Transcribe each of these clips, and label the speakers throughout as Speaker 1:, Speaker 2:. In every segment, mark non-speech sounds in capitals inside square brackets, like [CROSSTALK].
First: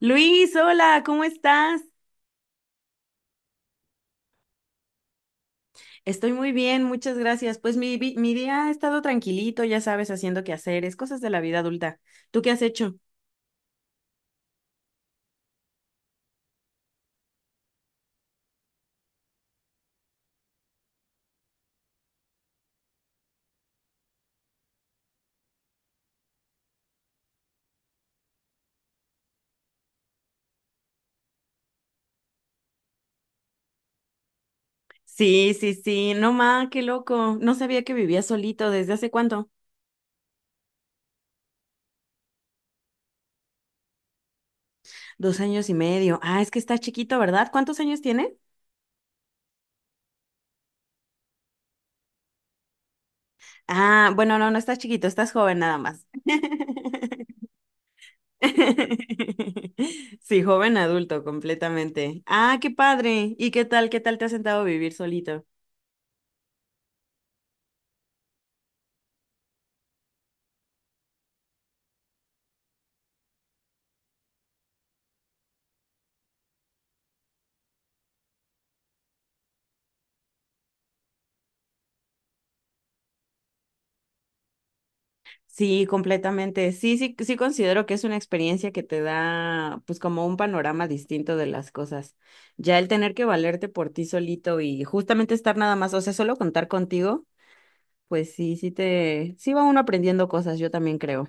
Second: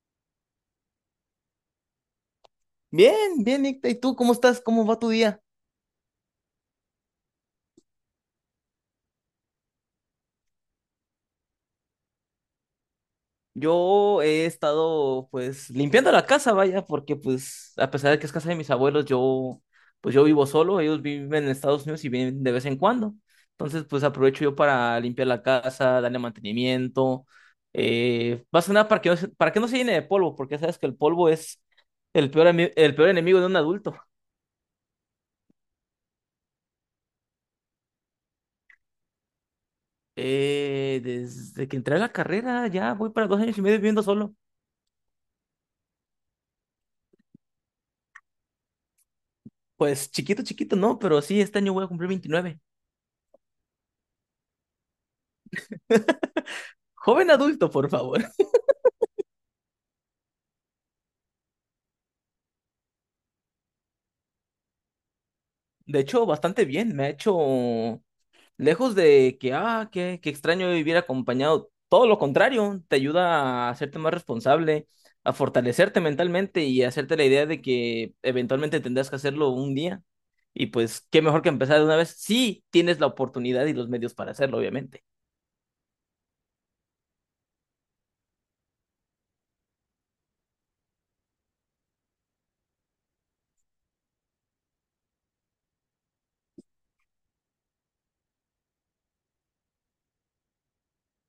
Speaker 1: Luis, hola, ¿cómo estás?
Speaker 2: Bien, bien, Nicta. ¿Y tú cómo estás? ¿Cómo va tu día?
Speaker 1: Estoy muy bien, muchas gracias. Pues mi día ha estado tranquilito, ya sabes, haciendo quehaceres, cosas de la vida adulta. ¿Tú qué has hecho?
Speaker 2: Yo he estado, pues, limpiando la casa, vaya, porque, pues, a pesar de que es casa de mis abuelos, yo, pues, yo vivo solo. Ellos viven en Estados Unidos y vienen de vez en cuando. Entonces, pues, aprovecho yo para limpiar la casa, darle mantenimiento. Más que nada para que no se llene de polvo, porque ya sabes que el polvo es el peor enemigo de un adulto.
Speaker 1: Sí, sí, sí, no ma, qué loco. No sabía que vivías solito. ¿Desde hace cuánto?
Speaker 2: Desde que entré a la carrera, ya voy para 2 años y medio viviendo solo.
Speaker 1: 2 años y medio. Ah, es que estás chiquito, ¿verdad? ¿Cuántos años tiene?
Speaker 2: Pues chiquito, chiquito, no, pero sí, este año voy a cumplir 29.
Speaker 1: Ah, bueno, no, no estás chiquito, estás joven nada más.
Speaker 2: Joven adulto, por favor.
Speaker 1: [LAUGHS] Sí, joven adulto, completamente. Ah, qué padre. ¿Y qué tal? ¿Qué tal te has sentado a vivir solito?
Speaker 2: [LAUGHS] De hecho, bastante bien. Me ha hecho lejos de que, ah, qué extraño vivir acompañado. Todo lo contrario, te ayuda a hacerte más responsable, a fortalecerte mentalmente y a hacerte la idea de que eventualmente tendrás que hacerlo un día. Y pues, qué mejor que empezar de una vez. Sí, tienes la oportunidad y los medios para hacerlo, obviamente.
Speaker 1: Sí, completamente. Sí, sí, sí considero que es una experiencia que te da, pues, como un panorama distinto de las cosas. Ya el tener que valerte por ti solito y justamente estar nada más, o sea, solo contar contigo, pues sí, sí va uno aprendiendo cosas, yo también creo.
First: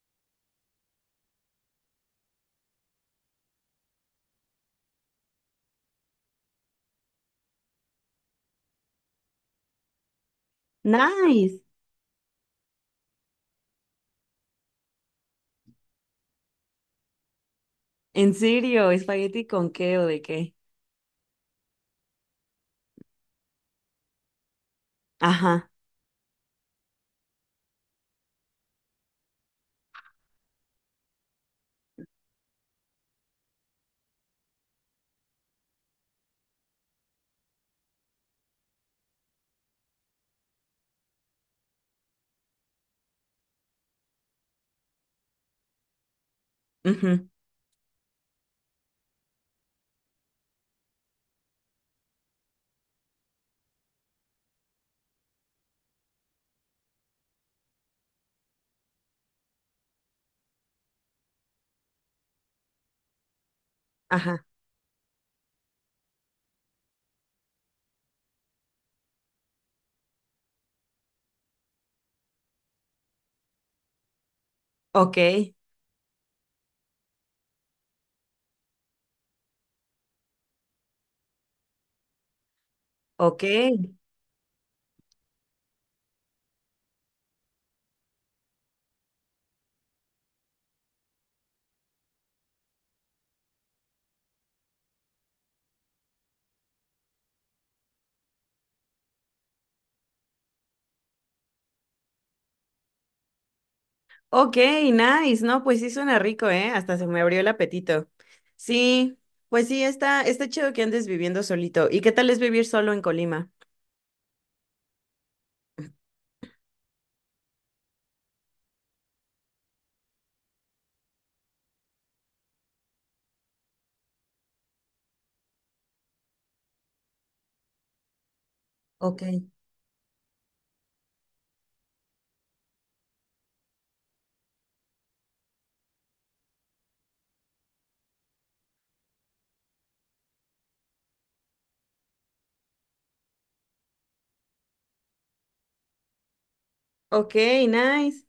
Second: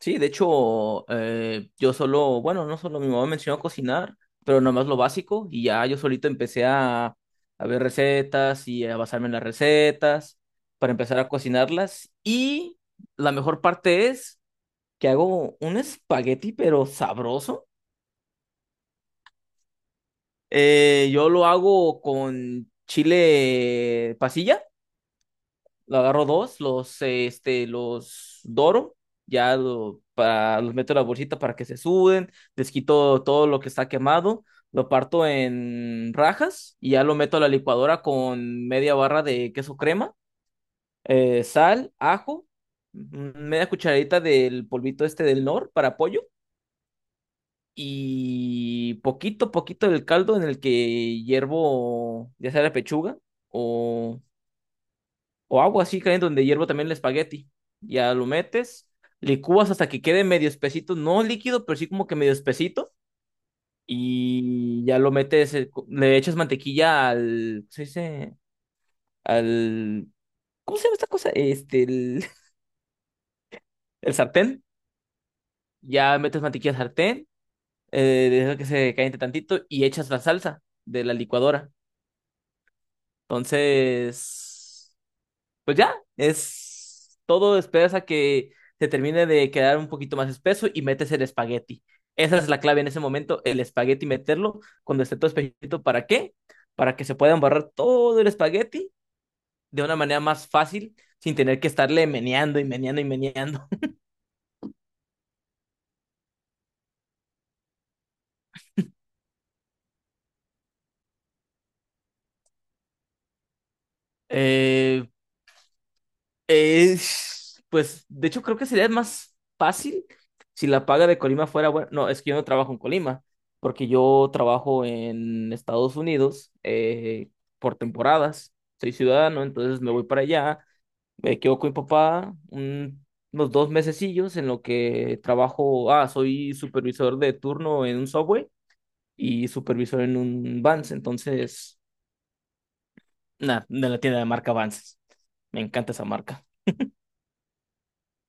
Speaker 2: Sí, de hecho, yo solo, bueno, no solo mi mamá me enseñó a cocinar, pero nomás lo básico y ya yo solito a ver recetas y a basarme en las recetas para empezar a
Speaker 1: Nice.
Speaker 2: cocinarlas. Y la mejor parte es que hago un espagueti, pero sabroso.
Speaker 1: ¿En serio? ¿Espagueti con qué o de qué?
Speaker 2: Yo lo hago con chile pasilla.
Speaker 1: Ajá.
Speaker 2: Lo agarro dos, los doro, los meto en la bolsita para que se suden, les quito todo lo que está quemado, lo parto en rajas y ya lo meto a la licuadora con media barra de queso crema, sal, ajo, media cucharadita del polvito este del nor para pollo
Speaker 1: Ujú.
Speaker 2: y poquito, poquito del caldo en el que hiervo ya sea la pechuga o o agua así caliente donde hiervo también el espagueti. Ya lo metes, licúas hasta que quede medio espesito, no líquido, pero sí como que medio espesito.
Speaker 1: Ajá.
Speaker 2: Y ya lo metes, le echas mantequilla al, ¿cómo se dice? Al, ¿cómo se llama esta cosa? Este, el, [LAUGHS] el sartén.
Speaker 1: Ok.
Speaker 2: Ya metes mantequilla al sartén, dejas que se caliente tantito y echas la salsa de la licuadora.
Speaker 1: Ok.
Speaker 2: Entonces, pues ya, es todo, esperas a que se termine de quedar un poquito más espeso y metes el espagueti. Esa es la clave en ese momento, el espagueti meterlo cuando esté todo espesito. ¿Para qué? Para que se pueda embarrar todo el espagueti de una manera más fácil sin tener que estarle meneando y meneando y meneando. [LAUGHS]
Speaker 1: Ok, nice, ¿no? Pues sí suena rico, ¿eh? Hasta se me abrió el apetito. Sí, pues sí, está chido que andes viviendo solito. ¿Y qué tal es vivir solo en Colima?
Speaker 2: Eh, Eh, pues de hecho creo que sería más fácil si la paga de Colima fuera buena. No, es que yo no trabajo en Colima, porque yo trabajo en Estados Unidos, por temporadas. Soy
Speaker 1: Ok.
Speaker 2: ciudadano, entonces me voy para allá, me quedo con mi papá unos 2 mesecillos en lo que trabajo. Ah, soy supervisor de turno en un Subway y supervisor en un Vans, entonces, nada, de la tienda de marca Vans. Me encanta esa marca.
Speaker 1: Ok, nice.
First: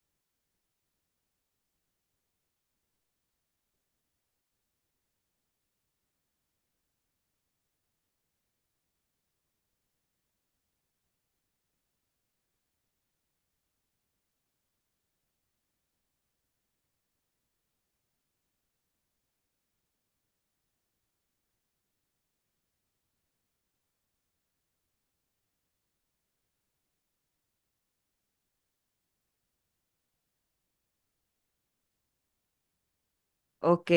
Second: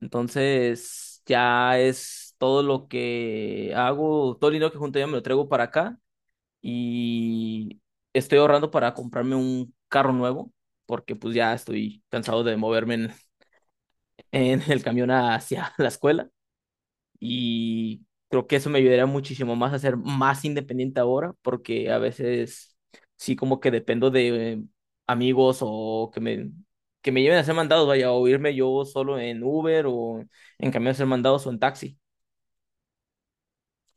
Speaker 2: Entonces, ya es todo lo que hago, todo el dinero que junto ya me lo traigo para acá y estoy ahorrando para comprarme un carro nuevo, porque pues ya estoy cansado de moverme en, [LAUGHS] en el camión hacia la escuela y creo que eso me ayudaría muchísimo más a ser más independiente ahora, porque a veces sí como que dependo de amigos que me lleven a hacer mandados, vaya, o irme yo solo en Uber o en camión a hacer mandados o en taxi.
Speaker 1: Ok,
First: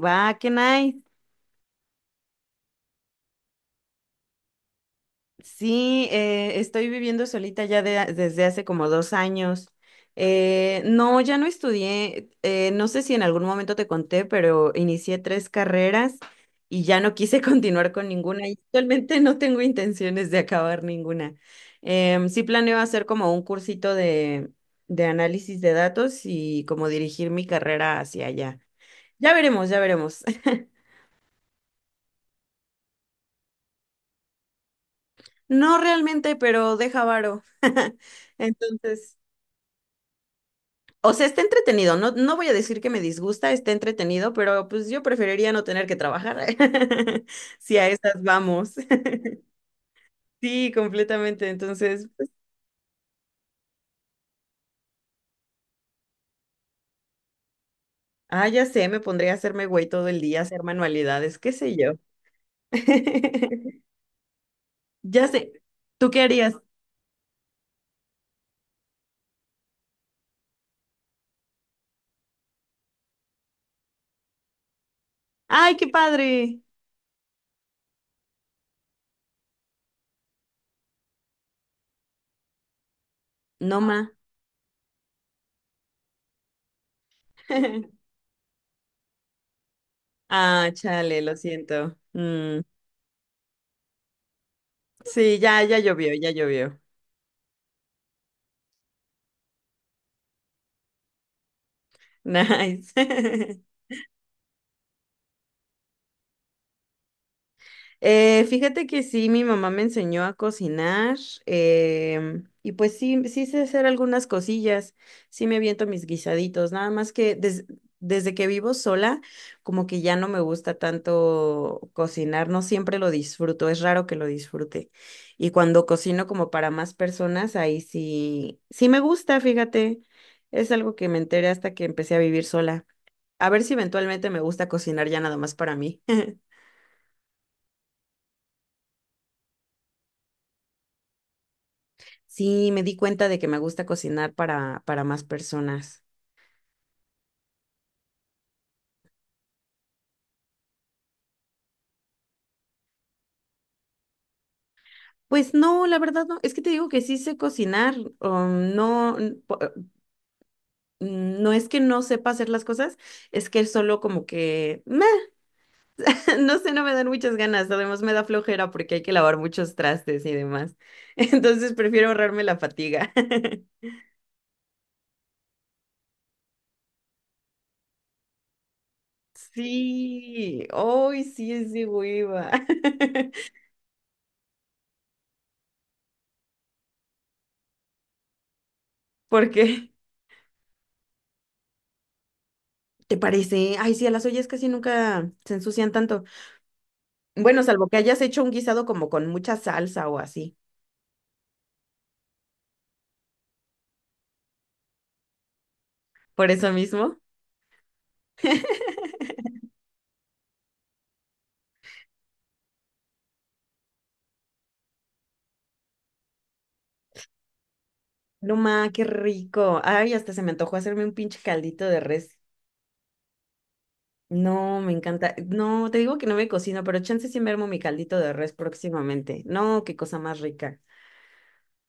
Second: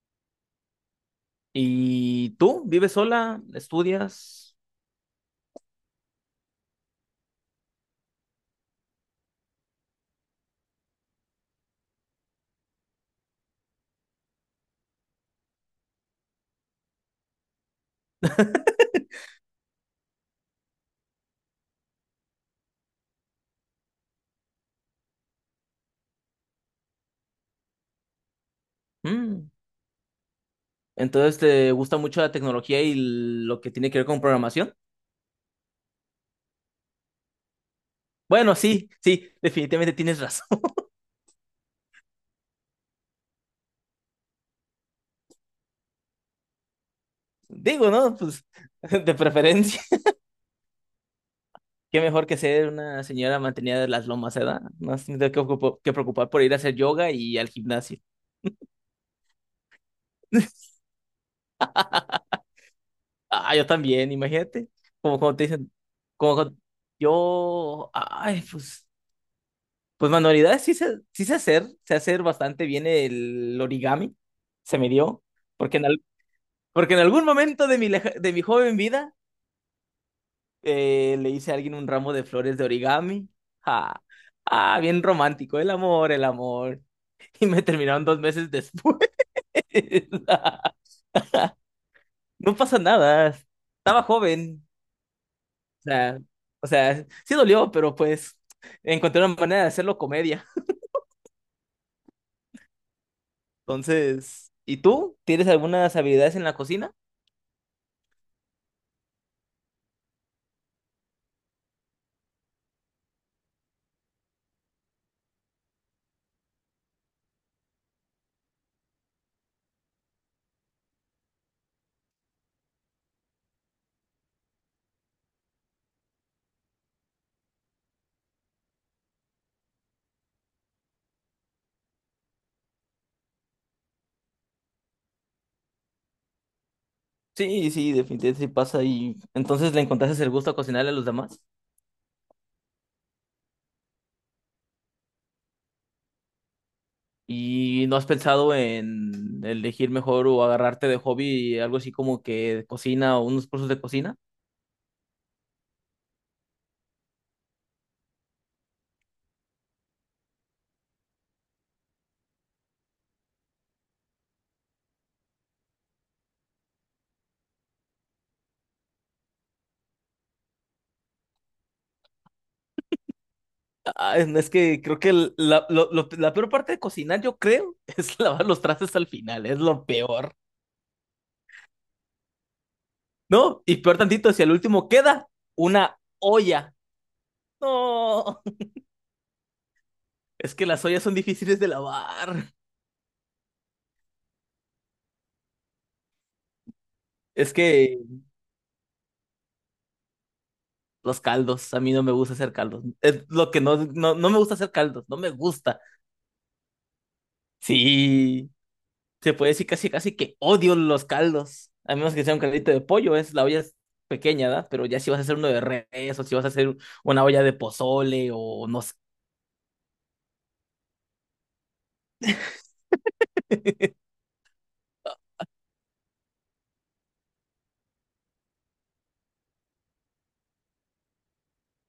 Speaker 1: va, qué nice.
Speaker 2: ¿Y tú vives sola? ¿Estudias?
Speaker 1: Sí, estoy viviendo solita ya de desde hace como 2 años. No, ya no estudié. No sé si en algún momento te conté, pero inicié tres carreras y ya no quise [LAUGHS] continuar con ninguna y actualmente no tengo intenciones de acabar ninguna. Sí planeo hacer como un cursito de análisis de datos y como dirigir mi carrera hacia allá. Ya
Speaker 2: Mm.
Speaker 1: veremos, ya veremos. [LAUGHS]
Speaker 2: Entonces, ¿te gusta mucho la tecnología y lo que tiene que ver con programación?
Speaker 1: No realmente, pero deja varo. [LAUGHS]
Speaker 2: Bueno, sí,
Speaker 1: Entonces,
Speaker 2: sí, definitivamente tienes razón. [LAUGHS]
Speaker 1: o sea, está entretenido. No, no voy a decir que me disgusta, está entretenido, pero pues yo preferiría no tener que trabajar. [LAUGHS] Si a
Speaker 2: Digo, ¿no?
Speaker 1: esas
Speaker 2: Pues
Speaker 1: vamos.
Speaker 2: [LAUGHS] de
Speaker 1: [LAUGHS]
Speaker 2: preferencia.
Speaker 1: Sí, completamente.
Speaker 2: Qué
Speaker 1: Entonces,
Speaker 2: mejor
Speaker 1: pues,
Speaker 2: que ser una señora mantenida de las lomas, ¿verdad? No se que preocupar por ir a hacer yoga y al gimnasio.
Speaker 1: ah, ya sé, me pondría a hacerme güey todo el día, hacer
Speaker 2: [LAUGHS]
Speaker 1: manualidades, qué sé yo.
Speaker 2: Ah, yo
Speaker 1: [LAUGHS]
Speaker 2: también, imagínate. Como
Speaker 1: Ya
Speaker 2: cuando te
Speaker 1: sé.
Speaker 2: dicen,
Speaker 1: ¿Tú qué
Speaker 2: como
Speaker 1: harías?
Speaker 2: cuando- yo, ay, pues, pues manualidades sí sé hacer bastante bien el origami, se me dio,
Speaker 1: ¡Ay,
Speaker 2: porque
Speaker 1: qué
Speaker 2: en, al-
Speaker 1: padre!
Speaker 2: porque en algún momento de de mi joven vida le hice a alguien un ramo de flores de origami.
Speaker 1: No,
Speaker 2: Ah,
Speaker 1: ma.
Speaker 2: ah, bien romántico, el amor, el amor. [LAUGHS] Y me terminaron
Speaker 1: [LAUGHS]
Speaker 2: 2 meses después.
Speaker 1: Ah,
Speaker 2: [LAUGHS]
Speaker 1: chale, lo siento.
Speaker 2: No
Speaker 1: Mm,
Speaker 2: pasa nada. Estaba joven.
Speaker 1: sí, ya, ya
Speaker 2: O
Speaker 1: llovió,
Speaker 2: sea,
Speaker 1: ya
Speaker 2: o
Speaker 1: llovió.
Speaker 2: sea, sí dolió, pero pues encontré una manera de hacerlo comedia.
Speaker 1: [LAUGHS] Nice. [LAUGHS]
Speaker 2: Entonces, ¿y tú? ¿Tienes algunas habilidades en la cocina?
Speaker 1: Fíjate que sí, mi mamá me enseñó a cocinar y pues sí, sí sé hacer algunas cosillas, sí me aviento mis guisaditos, nada más que desde que vivo sola, como que ya no me gusta tanto cocinar, no siempre lo disfruto, es raro que lo disfrute. Y cuando cocino como para más personas, ahí sí, sí me gusta, fíjate, es algo que me enteré hasta que empecé a vivir sola. A ver si eventualmente me gusta cocinar ya nada más para mí. [LAUGHS]
Speaker 2: Sí, sí, definitivamente sí pasa. Y entonces le encontraste el gusto a cocinarle a los demás.
Speaker 1: Sí, me di cuenta de que me gusta cocinar para más personas.
Speaker 2: ¿Y no has pensado en elegir mejor o agarrarte de hobby algo así como que cocina o unos cursos de cocina?
Speaker 1: Pues no, la verdad no. Es que te digo que sí sé cocinar. No, no es que no sepa hacer las cosas, es que solo como que, meh, [LAUGHS] no sé, no me dan muchas ganas. Además me da flojera porque hay que lavar muchos trastes y demás. [LAUGHS] Entonces prefiero ahorrarme la fatiga. [LAUGHS]
Speaker 2: Ah, es que creo que la peor parte de cocinar, yo creo, [LAUGHS] es lavar los trastes al final, es lo peor.
Speaker 1: Sí, hoy sí es de hueva. [LAUGHS]
Speaker 2: No, y peor tantito, si al último queda una olla. No, [LAUGHS]
Speaker 1: ¿Por qué?
Speaker 2: es que las ollas son difíciles de lavar.
Speaker 1: ¿Te parece? Ay, sí, a las ollas casi nunca se ensucian tanto.
Speaker 2: Es
Speaker 1: Bueno, salvo que
Speaker 2: que
Speaker 1: hayas hecho un guisado como con mucha salsa o así.
Speaker 2: los caldos, a mí no me gusta hacer caldos. Es lo que no, no me gusta hacer caldos, no me gusta.
Speaker 1: Por eso mismo.
Speaker 2: Sí. Se
Speaker 1: [LAUGHS]
Speaker 2: puede decir casi casi que odio los caldos, a menos que sea un caldito de pollo, es la olla es pequeña, ¿verdad? Pero ya si vas a hacer uno de res o si vas a hacer una olla de pozole
Speaker 1: No
Speaker 2: o no
Speaker 1: ma,
Speaker 2: sé.
Speaker 1: qué rico. Ay, hasta se me antojó hacerme un pinche caldito de res.
Speaker 2: [LAUGHS]
Speaker 1: No, me encanta. No, te digo que no me cocino, pero chance sí me armo mi caldito de res próximamente. No, qué cosa más rica.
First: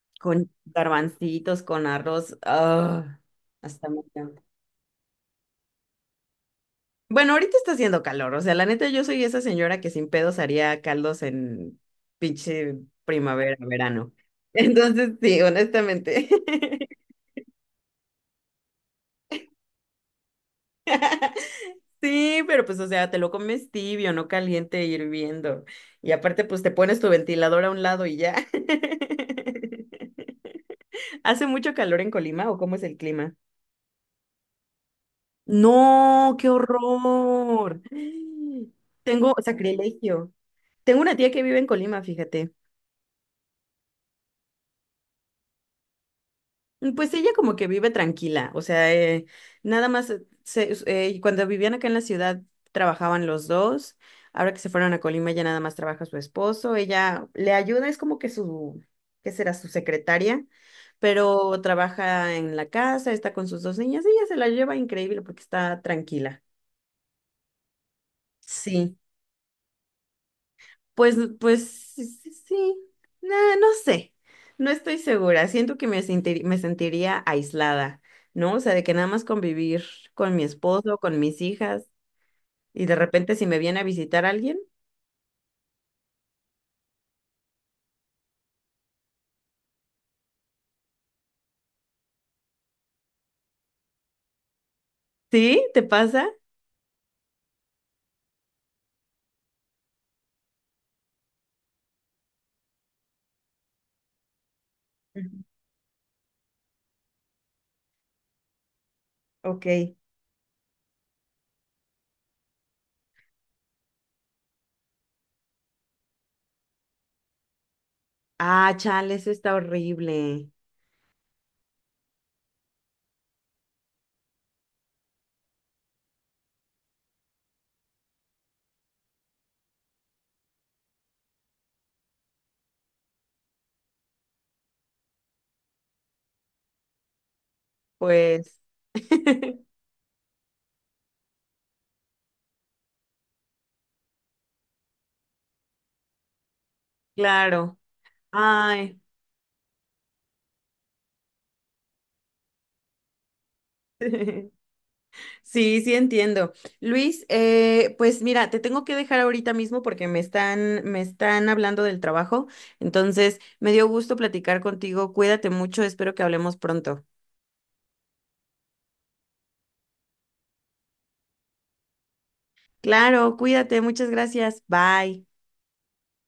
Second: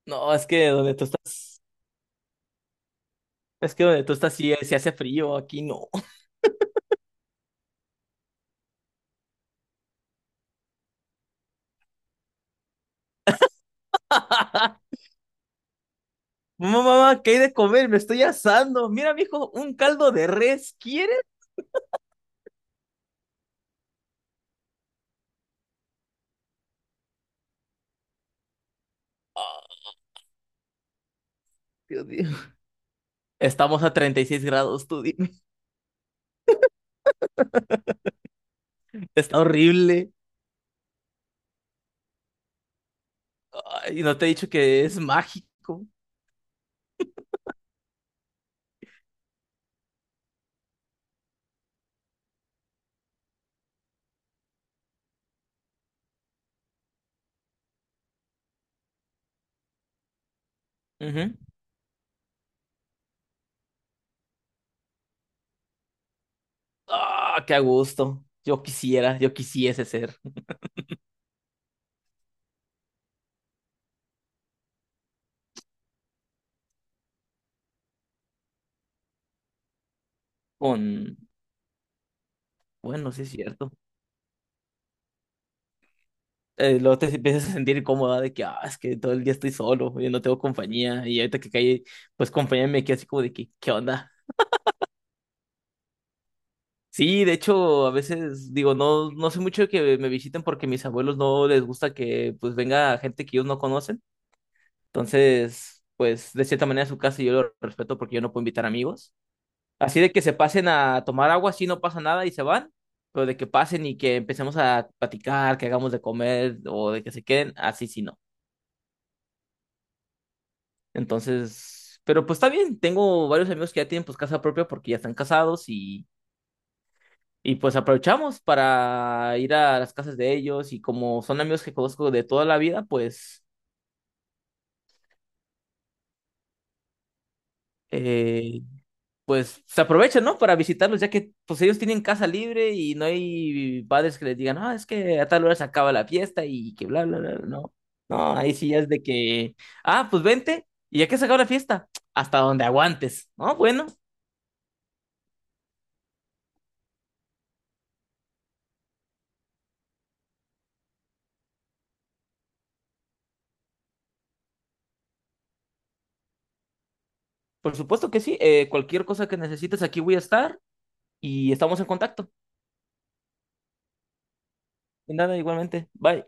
Speaker 2: No,
Speaker 1: Con garbancitos, con arroz. Ah,
Speaker 2: es que
Speaker 1: hasta me
Speaker 2: donde tú estás sí, se hace frío, aquí no.
Speaker 1: Bueno, ahorita está haciendo calor, o sea, la neta yo soy esa señora que sin pedos haría caldos en pinche primavera, verano. [LAUGHS]
Speaker 2: [LAUGHS]
Speaker 1: Entonces, sí, honestamente.
Speaker 2: Mamá, mamá, ¿qué hay de comer? Me estoy asando. Mira, mijo, un caldo de res,
Speaker 1: [LAUGHS]
Speaker 2: ¿quieres?
Speaker 1: Sí, pero pues, o sea, te lo comes tibio, no caliente, hirviendo. Y aparte, pues te pones tu ventilador a un lado y ya. [LAUGHS] ¿Hace mucho calor
Speaker 2: Dios
Speaker 1: en
Speaker 2: mío.
Speaker 1: Colima o cómo es el clima?
Speaker 2: Estamos a 36 grados, tú dime.
Speaker 1: No, qué horror. [GASPS]
Speaker 2: [LAUGHS]
Speaker 1: Tengo
Speaker 2: Está horrible.
Speaker 1: sacrilegio. Tengo una tía que vive en Colima, fíjate.
Speaker 2: Ay, no te he dicho que es mágico.
Speaker 1: Pues ella como que vive tranquila, o sea, nada más, cuando vivían acá en la ciudad trabajaban los dos, ahora que se fueron a Colima ya nada más trabaja su esposo, ella le ayuda, es como que su, ¿qué será? Su secretaria,
Speaker 2: Ujú.
Speaker 1: pero trabaja en la casa, está con sus dos niñas, ella se la lleva increíble porque está tranquila.
Speaker 2: Ah, qué a gusto.
Speaker 1: Sí.
Speaker 2: Yo quisiese ser
Speaker 1: Pues sí, sí, sí. Nah, no sé, no estoy segura. Siento que me sentiría aislada, ¿no? O sea, de que nada más convivir con mi esposo,
Speaker 2: con...
Speaker 1: con mis hijas, y de
Speaker 2: Bueno, sí es
Speaker 1: repente si me
Speaker 2: cierto.
Speaker 1: viene a visitar alguien,
Speaker 2: Luego te empiezas a sentir incómoda de que, ah, es que todo el día estoy solo, yo no tengo compañía. Y ahorita que caí, pues compañía me queda así como de que, ¿qué onda?
Speaker 1: ¿sí? ¿Te pasa?
Speaker 2: Sí, de hecho, a veces digo, no, no sé mucho de que me visiten porque mis abuelos no les gusta que pues venga gente que ellos no conocen.
Speaker 1: Ujú.
Speaker 2: Entonces, pues de cierta manera es su casa y yo lo respeto porque yo no puedo invitar amigos.
Speaker 1: Ok.
Speaker 2: Así de que se pasen a tomar agua, así no pasa nada y se van, pero de que pasen y que empecemos a platicar, que hagamos de comer o de que se queden, así sí no.
Speaker 1: Ah, chale, eso está horrible.
Speaker 2: Entonces, pero pues está bien, tengo varios amigos que ya tienen pues casa propia porque ya están casados y pues aprovechamos para ir a las casas de ellos y como son amigos que conozco de toda la vida, pues
Speaker 1: Pues,
Speaker 2: eh,
Speaker 1: [LAUGHS]
Speaker 2: pues se aprovechan, ¿no? Para visitarlos, ya que pues ellos tienen casa libre y no hay padres que les digan, ah, es que a tal hora se acaba la fiesta y que bla, bla, bla, bla. No.
Speaker 1: claro.
Speaker 2: No, ahí sí es
Speaker 1: Ay.
Speaker 2: de que, ah, pues vente, y ya que se acaba la fiesta, hasta donde aguantes, ¿no? Bueno,
Speaker 1: [LAUGHS] Sí, sí entiendo. Luis, pues mira, te tengo que dejar ahorita mismo porque me están hablando del trabajo. Entonces, me dio gusto platicar contigo. Cuídate mucho, espero que hablemos pronto.
Speaker 2: por supuesto que sí, cualquier cosa que necesites aquí voy a estar y estamos en contacto.
Speaker 1: Claro, cuídate, muchas gracias.
Speaker 2: De
Speaker 1: Bye.
Speaker 2: nada, igualmente, bye.